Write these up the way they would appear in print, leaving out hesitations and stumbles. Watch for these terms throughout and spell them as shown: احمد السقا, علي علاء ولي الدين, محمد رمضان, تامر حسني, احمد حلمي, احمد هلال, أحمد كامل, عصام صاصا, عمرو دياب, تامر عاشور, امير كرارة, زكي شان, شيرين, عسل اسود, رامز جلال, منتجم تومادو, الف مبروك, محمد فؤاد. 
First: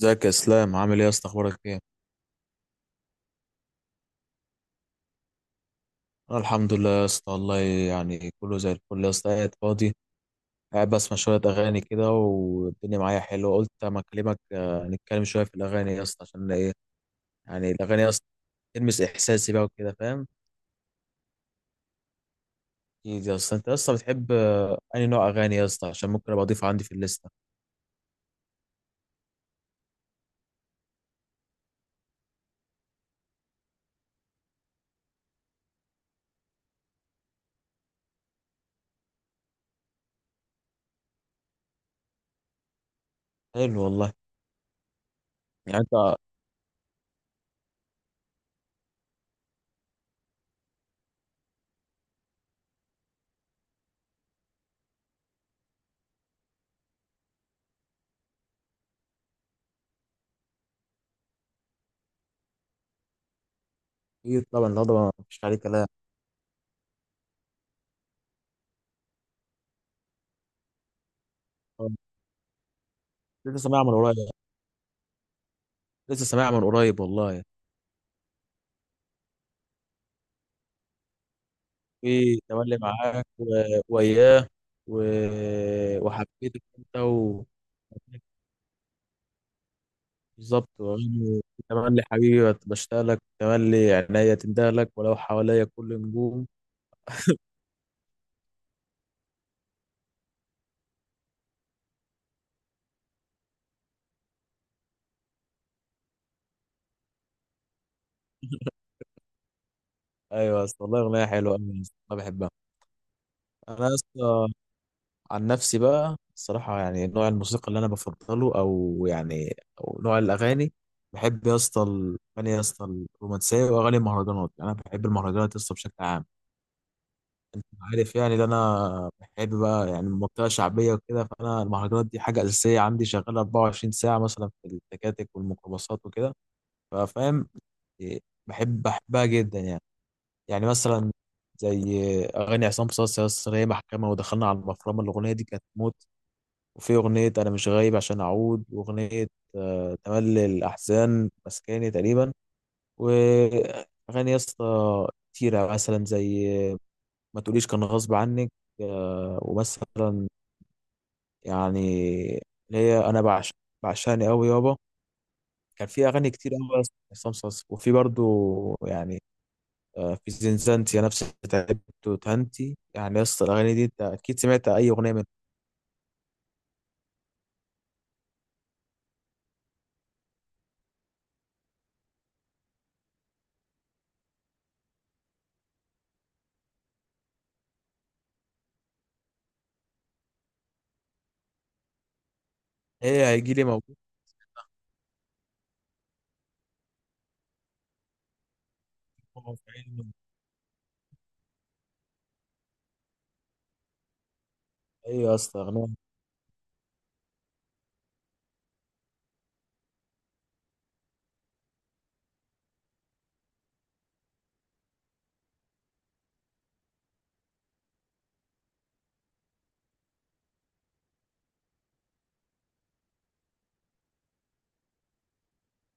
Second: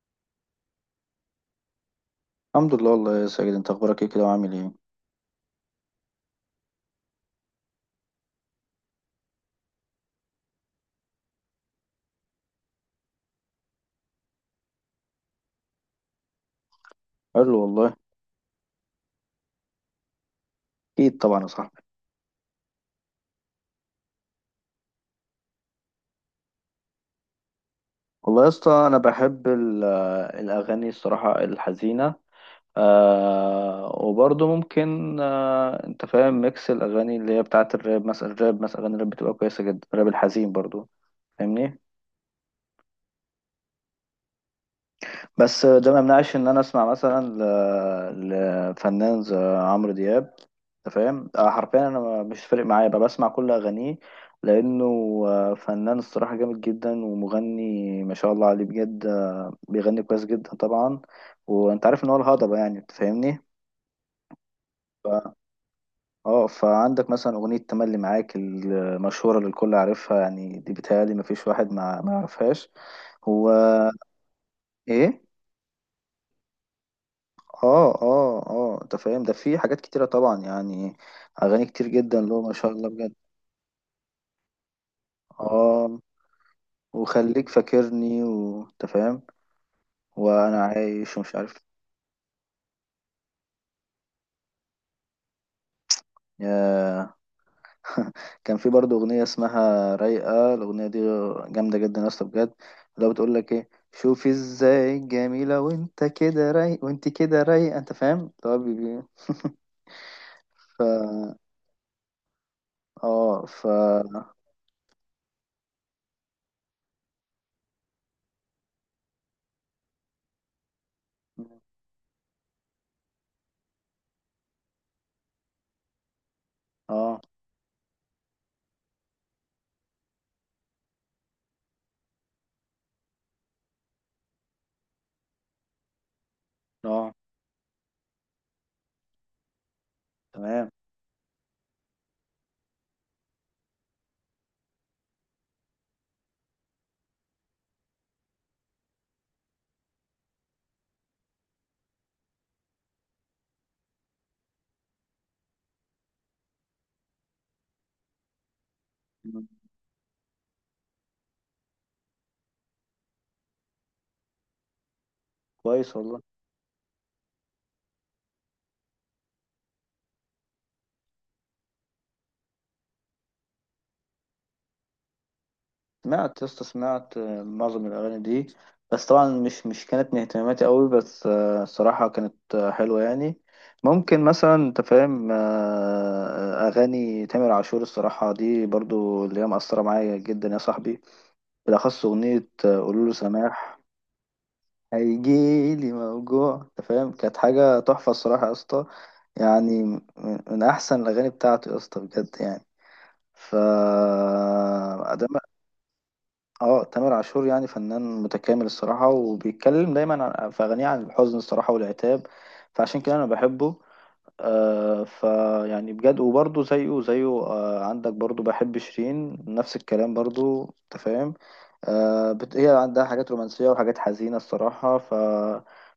ازيك يا اسلام، عامل ايه يا اسطى؟ اخبارك ايه؟ الحمد لله والله يا ساجد، انت اخبارك ايه كده وعامل ايه؟ انا الحمد لله يا اسطى، والله يعني كله زي الفل يا اسطى. قاعد فاضي، قاعد بسمع شويه اغاني كده والدنيا معايا حلوه. قلت اما اكلمك نتكلم شويه في الاغاني يا اسطى. عشان ايه قال له يعني والله. الاغاني يا اسطى؟ تلمس احساسي بقى وكده، فاهم. اكيد طبعا يا صاحبي. اكيد يا اسطى. انت يا اسطى بتحب انهي نوع اغاني يا اسطى؟ عشان ممكن ابقى اضيفه عندي في الليسته. والله يا اسطى انا بحب الاغاني الصراحه الحزينه. آه، وبرضه ممكن انت فاهم، ميكس الاغاني اللي هي بتاعه الراب مثلا. اغاني الراب بتبقى كويسه جدا، الراب الحزين برضه، فاهمني؟ حلو والله. بس يعني ده ما انت يمنعش ان انا اسمع مثلا لفنان زي عمرو دياب. انت فاهم، حرفيا انا مش فارق معايا، بقى بسمع كل اغانيه، لانه فنان الصراحه جامد جدا، ومغني ما شاء الله عليه بجد، بيغني كويس جدا طبعا. وانت عارف ان هو الهضبه، يعني انت فاهمني. اكيد طبعا، لا طبعا ف... مفيش عليه كلام. اه، فعندك مثلا اغنيه تملي معاك المشهوره اللي الكل عارفها، يعني دي بتهيألي ما فيش واحد آه، ما يعرفهاش. هو لسه سامعها من قريب، ايه؟ لسه سامعها من قريب والله. اه اه اه، انت فاهم، ده في حاجات كتيرة طبعا يعني، اغاني كتير جدا في له ما شاء تملي الله بجد. معاك وياه و... اه، وحبيتك انت و... وخليك فاكرني، وانت فاهم، وانا بالظبط. عايش ومش وأغاني عارف. تملي حبيبي بشتاق لك، تملي عينيا تندهلك لك ولو حواليا كل نجوم. يا، كان في برضه اغنية اسمها رايقة، الاغنية دي جامدة جدا يا اسطى بجد. لو بتقول لك ايه، شوفي ازاي جميلة وانت كده رايق وانت كده رايقة، انت فاهم اللي هو ايوه يا ف اسطى والله، اغنيه حلوه أوي يا اسطى، انا بحبها. اه ف انا يا اسطى عن نفسي بقى، الصراحه يعني نوع الموسيقى اللي انا بفضله، او يعني او نوع الاغاني، بحب يا اسطى الاغاني يا اسطى الرومانسيه واغاني المهرجانات. يعني انا بحب المهرجانات يا اسطى بشكل عام. اه انت عارف يعني، ده انا بحب بقى يعني المنطقه شعبيه وكده، فانا المهرجانات دي حاجه اساسيه عندي، شغاله 24 ساعه مثلا في التكاتك والميكروباصات وكده، اه ففاهم. إيه، بحبها جدا يعني. يعني تمام. مثلا زي اغاني عصام صاصا يا اسطى، هي محكمه، ودخلنا على المفرمه، الاغنيه دي كانت موت. وفي اغنيه انا مش غايب عشان اعود، واغنيه تملي الاحزان مسكاني تقريبا. واغاني يا اسطى كتيره مثلا زي ما تقوليش كان غصب عنك. ومثلا يعني اللي هي انا بعشق، بعشقني قوي يابا. كان كويس في والله. اغاني كتير قوي عصام صاصا. وفي برضو يعني في زنزانتي يا نفسي، تعبت وتهنتي. يعني يا اسطى الاغاني دي انت اكيد سمعت اي اغنيه منها. سمعت يا اسطى سمعت معظم الأغاني دي، بس طبعا مش كانت من اهتماماتي قوي، بس الصراحة كانت حلوة يعني. ممكن مثلا أنت فاهم، أغاني تامر عاشور الصراحة دي برضو اللي هي مأثرة معايا جدا يا صاحبي. بالأخص أغنية قولوله هي هيجي لي سماح. موجود هيجيلي موجوع، أنت فاهم، كانت حاجة تحفة الصراحة يا اسطى. في يعني من عيني. أحسن الأغاني بتاعته يا اسطى بجد يعني. ف ايوه يا اسطى، اغنيه اه تامر عاشور يعني فنان متكامل الصراحة، وبيتكلم دايما في أغانيه عن الحزن الصراحة والعتاب، فعشان كده أنا بحبه. آه، فيعني بجد. وبرضه زيه آه، عندك برضه، بحب شيرين نفس الكلام برضه، انت فاهم. هي عندها حاجات رومانسية وحاجات حزينة الصراحة. ف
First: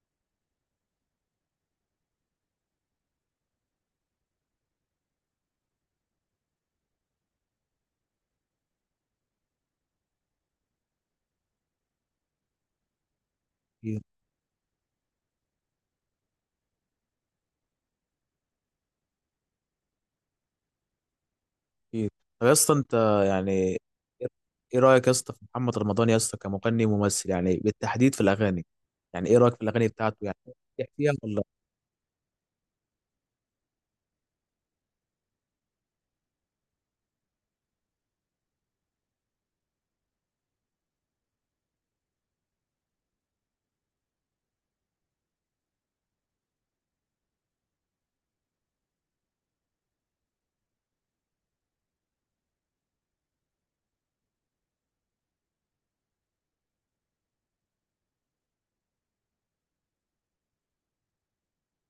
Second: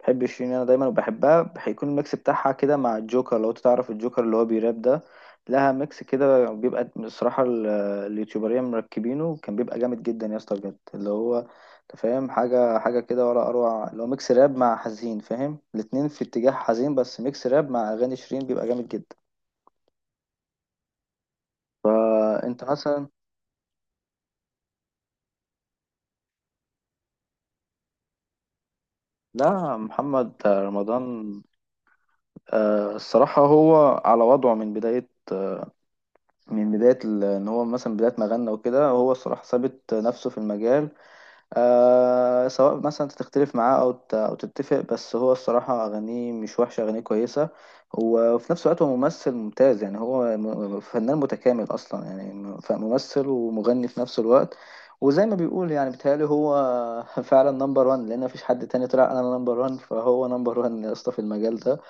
بحب شيرين أنا دايما، وبحبها. هيكون الميكس بتاعها كده مع الجوكر، لو أنت تعرف الجوكر اللي هو بيراب ده، لها ميكس كده بيبقى الصراحة اليوتيوبرية مركبينه، كان بيبقى جامد جدا يا اسطى بجد. اللي هو انت فاهم، حاجة كده ولا أروع، كتير لو ميكس راب مع حزين، فاهم الاتنين في اتجاه حزين، بس ميكس راب مع أغاني شيرين بيبقى جامد جدا. كتير طب يا فأنت اسطى انت مثلا. يعني ايه إيه رايك يا اسطى في محمد رمضان يا اسطى كمغني وممثل؟ يعني بالتحديد في الاغاني، يعني ايه رايك في لا، الاغاني بتاعته؟ محمد يعني بترتاح فيها ولا؟ رمضان الصراحة هو على وضعه من بداية، إن هو مثلا بداية ما غنى وكده، هو الصراحة ثابت نفسه في المجال. آه، سواء مثلا تختلف معاه او تتفق، بس هو الصراحه اغانيه مش وحشه، اغانيه كويسه. وفي نفس الوقت هو ممثل ممتاز، يعني هو فنان متكامل اصلا، يعني فممثل ومغني في نفس الوقت. وزي ما بيقول، يعني بيتهيألي هو فعلا نمبر وان، لان مفيش حد تاني طلع انا نمبر وان، فهو نمبر وان يا اسطى في المجال ده.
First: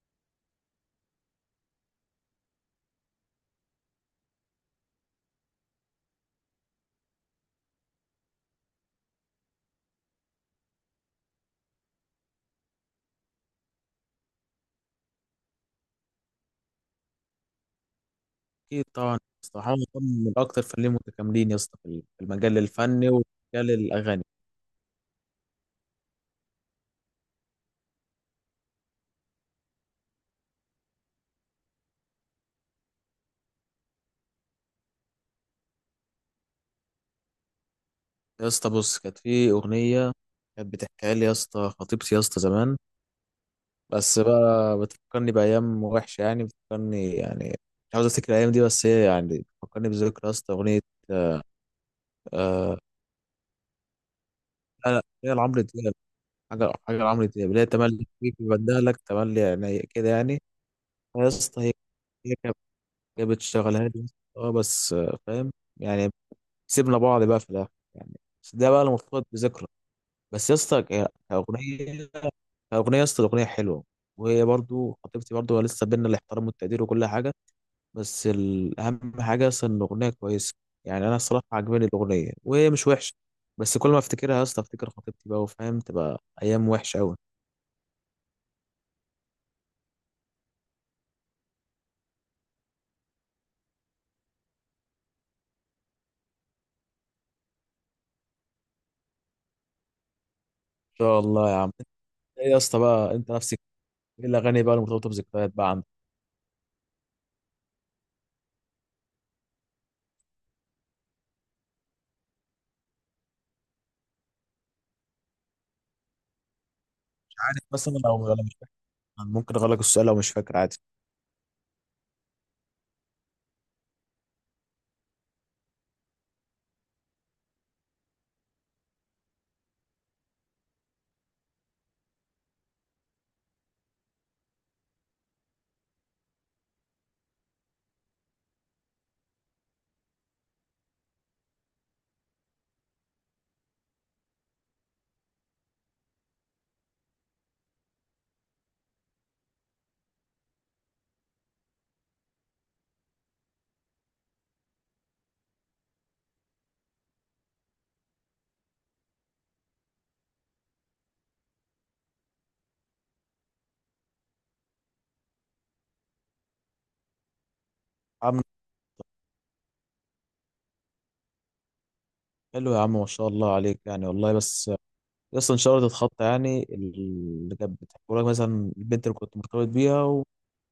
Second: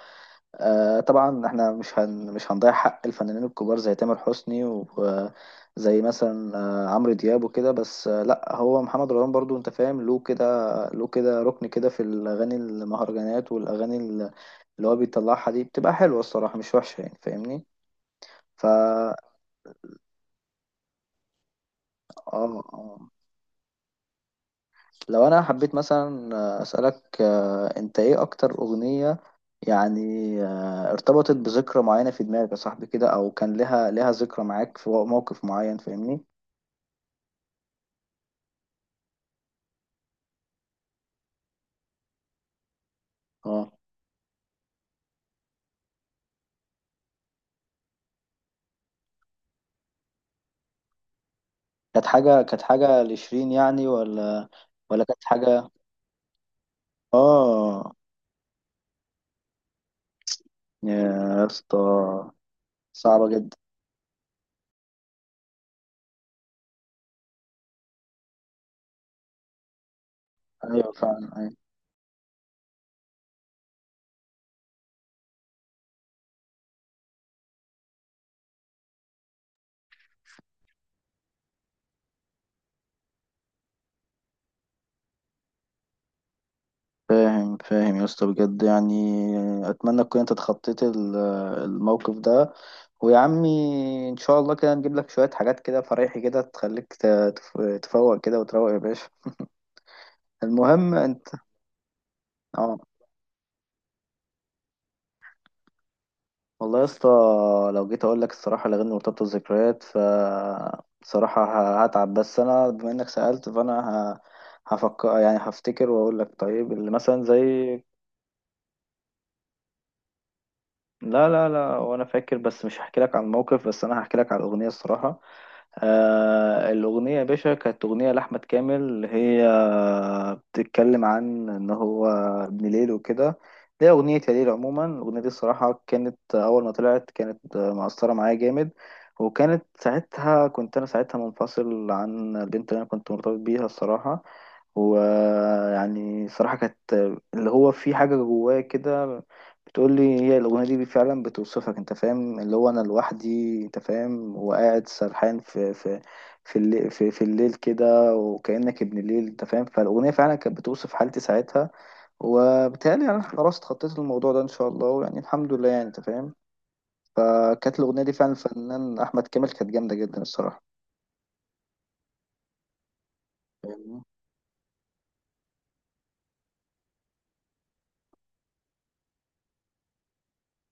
آه طبعا احنا مش هنضيع حق الفنانين الكبار زي تامر حسني وزي مثلا آه، عمرو دياب وكده، بس آه، لا هو محمد رمضان برضو انت فاهم، له كده، ركن كده في الاغاني المهرجانات والاغاني اللي هو بيطلعها دي، بتبقى حلوه الصراحه مش وحشه، يعني فاهمني. اكيد طبعا فا يا اسطى، حاول من اكتر فنانين متكاملين يا اسطى في المجال اه آه. الفني ومجال الاغاني. لو انا حبيت مثلا اسالك، انت ايه اكتر اغنيه يعني ارتبطت بذكرى معينه في دماغك يا صاحبي كده، او كان لها ذكرى معاك في موقف معين، فاهمني. يا اسطى بص، كانت في اغنيه كانت بتحكيها لي يا اسطى خطيبتي يا اسطى زمان. اه، بس بقى بتفكرني بايام وحشه، يعني بتفكرني يعني، مش عاوز افتكر الايام دي، بس هي يعني بتفكرني بذكرى يا اسطى اغنيه. كانت حاجه كانت آه، حاجه لشيرين يعني ولا؟ لا لا، ولا كانت هي لعمرو حاجه؟ دياب. حاجه لعمرو دياب، اللي هي اه تملي فيك، بدالك تملي، يعني كده يعني، يا يا اسطى. هي اسطى، هي كانت، صعبه كانت جدا. بتشغلها لي يا اسطى، اه بس فاهم يعني. سيبنا بعض بقى في الاخر يعني، بس ده بقى اللي مرتبط بذكرى. بس يا اسطى ايوه فعلا أيوة. كاغنيه، كاغنيه يا اسطى الاغنيه حلوه. وهي برضو خطيبتي، برضو لسه بينا الاحترام والتقدير وكل حاجه. بس الاهم حاجه اصلا ان الاغنيه كويسه. يعني انا الصراحه عجباني الاغنيه وهي مش وحشه. بس كل ما افتكرها يا اسطى، افتكر خطيبتي بقى، وفاهم تبقى ايام وحشه قوي. ان فاهم فاهم يا اسطى بجد يعني. اتمنى تكون انت اتخطيت الموقف ده. ويا عمي ان شاء الله كده نجيب لك شوية حاجات كده فريحي كده، تخليك تفوق كده وتروق يا باشا. المهم شاء انت. الله يا عم. انت ايه يا اه، اسطى بقى انت نفسك؟ ايه الاغاني بقى المرتبطه بذكريات بقى عندك؟ والله يا اسطى لو جيت اقول لك الصراحة الاغاني مرتبطة بالذكريات، ف بصراحة هتعب، بس انا بما انك سألت فانا هفكر يعني هفتكر، واقول لك طيب اللي مثلا مش زي. عارف مثلا، لو لو مش فاكر ممكن اغلق السؤال، لو مش فاكر عادي. لا لا لا، وانا فاكر، بس مش هحكي لك عن الموقف، بس انا هحكي لك على الاغنية الصراحة. آه، الأغنية يا باشا كانت أغنية لأحمد كامل، هي بتتكلم عن إن هو ابن ليل وكده، دي أغنية يا ليل عموما. الأغنية دي الصراحة كانت أول ما طلعت كانت مأثرة معايا جامد. وكانت ساعتها، كنت أنا ساعتها منفصل عن البنت اللي أنا كنت مرتبط بيها الصراحة. ويعني صراحة كانت اللي هو في حاجة جوايا كده بتقول لي هي الأغنية دي، فعلا بتوصفك، انت فاهم، اللي هو انا لوحدي، انت فاهم، وقاعد سرحان في في الليل، في الليل كده، وكأنك ابن الليل، انت فاهم. فالأغنية فعلا كانت بتوصف حالتي ساعتها. وبالتالي انا خلاص اتخطيت الموضوع ده ان شاء الله، يعني الحمد لله يعني، انت فاهم. فكانت الأغنية دي فعلا، عم، الفنان أحمد كامل، كانت جامدة جدا الصراحة. حلو يا عم، ما شاء الله عليك فاهمني؟ يعني والله. بس اصلا انشرت الخط يعني اللي كانت بتحكي لك مثلا، البنت اللي كنت مرتبط بيها،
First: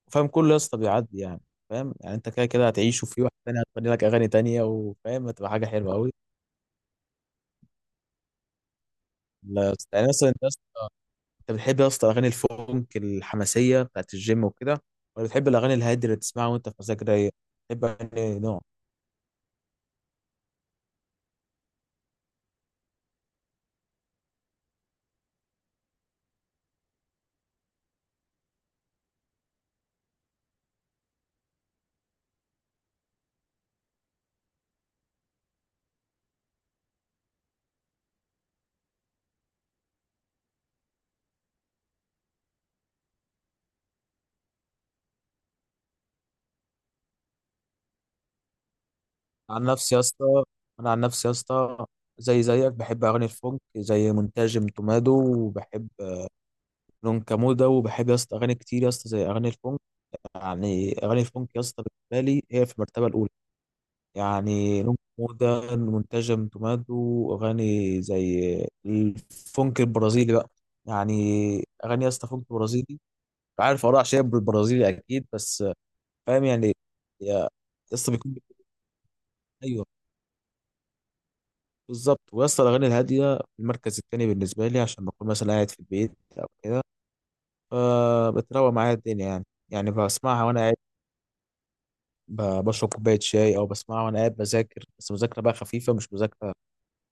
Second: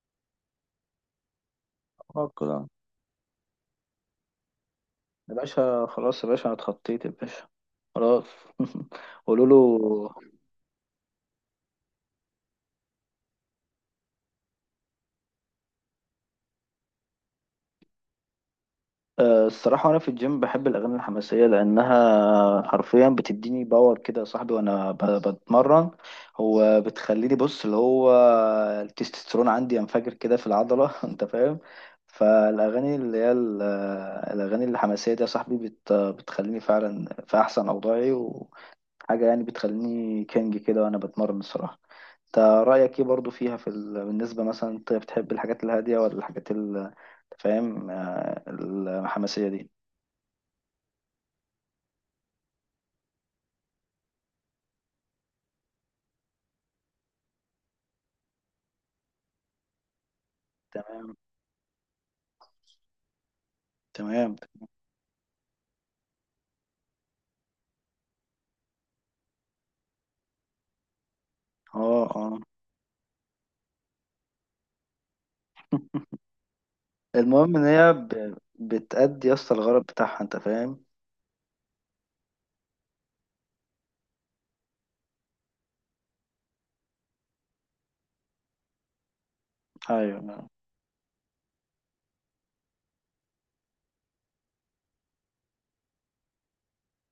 وفاهم، كله يا اسطى بيعدي يعني. فاهم يعني، انت اه كده كده كده هتعيش، وفي واحد تاني هتغني لك اغاني تانية، وفاهم يا هتبقى حاجه باشا، حلوه قوي. خلاص يا باشا، انا اتخطيت يا باشا، خلاص. قولوا له. لا يا اسطى. يعني مثلا انت يا اسطى، انت بتحب يا اسطى اغاني الفونك الحماسيه بتاعت الجيم وكده، ولا بتحب الاغاني الهاديه اللي تسمعها وانت في مزاج رايق؟ بتحب اغاني نوع، أه، الصراحة أنا في الجيم بحب الأغاني الحماسية، لأنها حرفيا بتديني باور كده يا صاحبي وأنا بتمرن. هو بتخليني، بص اللي هو التستوستيرون عندي ينفجر كده في العضلة أنت فاهم، فالأغاني اللي هي الأغاني الحماسية دي يا صاحبي بتخليني فعلا في أحسن أوضاعي. حاجة يعني بتخليني كينج كده وأنا بتمرن الصراحة. أنت رأيك إيه برضو فيها في بالنسبة مثلا أنت بتحب الحاجات الهادية ولا الحاجات أنت فاهم، الحماسية عن دي؟ نفسي يا اسطى، انا عن نفسي يا اسطى زي زيك بحب اغاني الفونك زي منتجم تومادو، وبحب لون ده، وبحب يا اسطى اغاني كتير يا اسطى زي اغاني الفونك. يعني تمام. اغاني الفونك يا اسطى بالنسبه لي هي في المرتبه الاولى. تمام. يعني لون كمودة منتجم تومادو، اغاني زي الفونك البرازيلي بقى، يعني اغاني اه يا اسطى اه. فونك برازيلي. عارف اراء شاب بالبرازيلي اكيد، بس فاهم يعني. يا المهم إن يا اسطى بيكون، بتأدي يا اسطى الغرض ايوه بتاعها، أنت فاهم. بالظبط. ويا اسطى الاغاني الهاديه في المركز الثاني بالنسبه لي، عشان بكون مثلا قاعد في البيت او كده، فبتروق معايا الدنيا يعني. يعني بسمعها أيوه وانا بشرب كوباية شاي، أو بسمعها وأنا قاعد بذاكر، بس مذاكرة بقى خفيفة مش مذاكرة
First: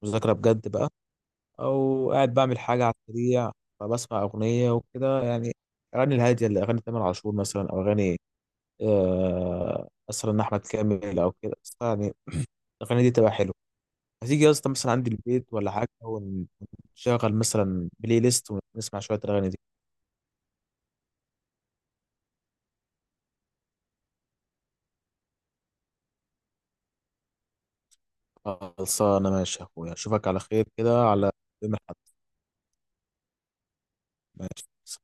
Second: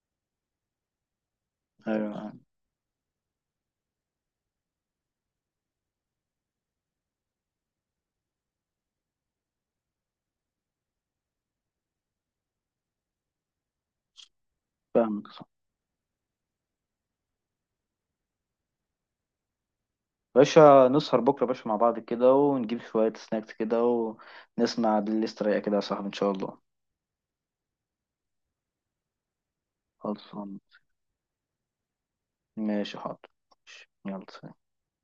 مذاكرة بجد بقى، أو أيوه، قاعد بعمل حاجة على السريع، فبسمع أغنية وكده يعني. الأغاني الهادية، اللي أغاني تامر عاشور مثلا، أو أغاني مثلا أحمد كامل أو كده، بس يعني الأغاني دي تبقى حلوة. هتيجي يا اسطى مثلا عندي فاهمك صح. البيت ولا حاجة، ونشغل مثلا بلاي ليست، ونسمع شوية الأغاني دي. باشا نسهر بكرة يا باشا مع بعض كده، ونجيب شوية سناكس كده، ونسمع بالليست رايقة كده يا صاحبي إن شاء الله. خلصانة، ماشي يا أخويا، أشوفك على خلصان، خير كده على يوم الأحد. ماشي حاضر، يلا سلام. ماشي.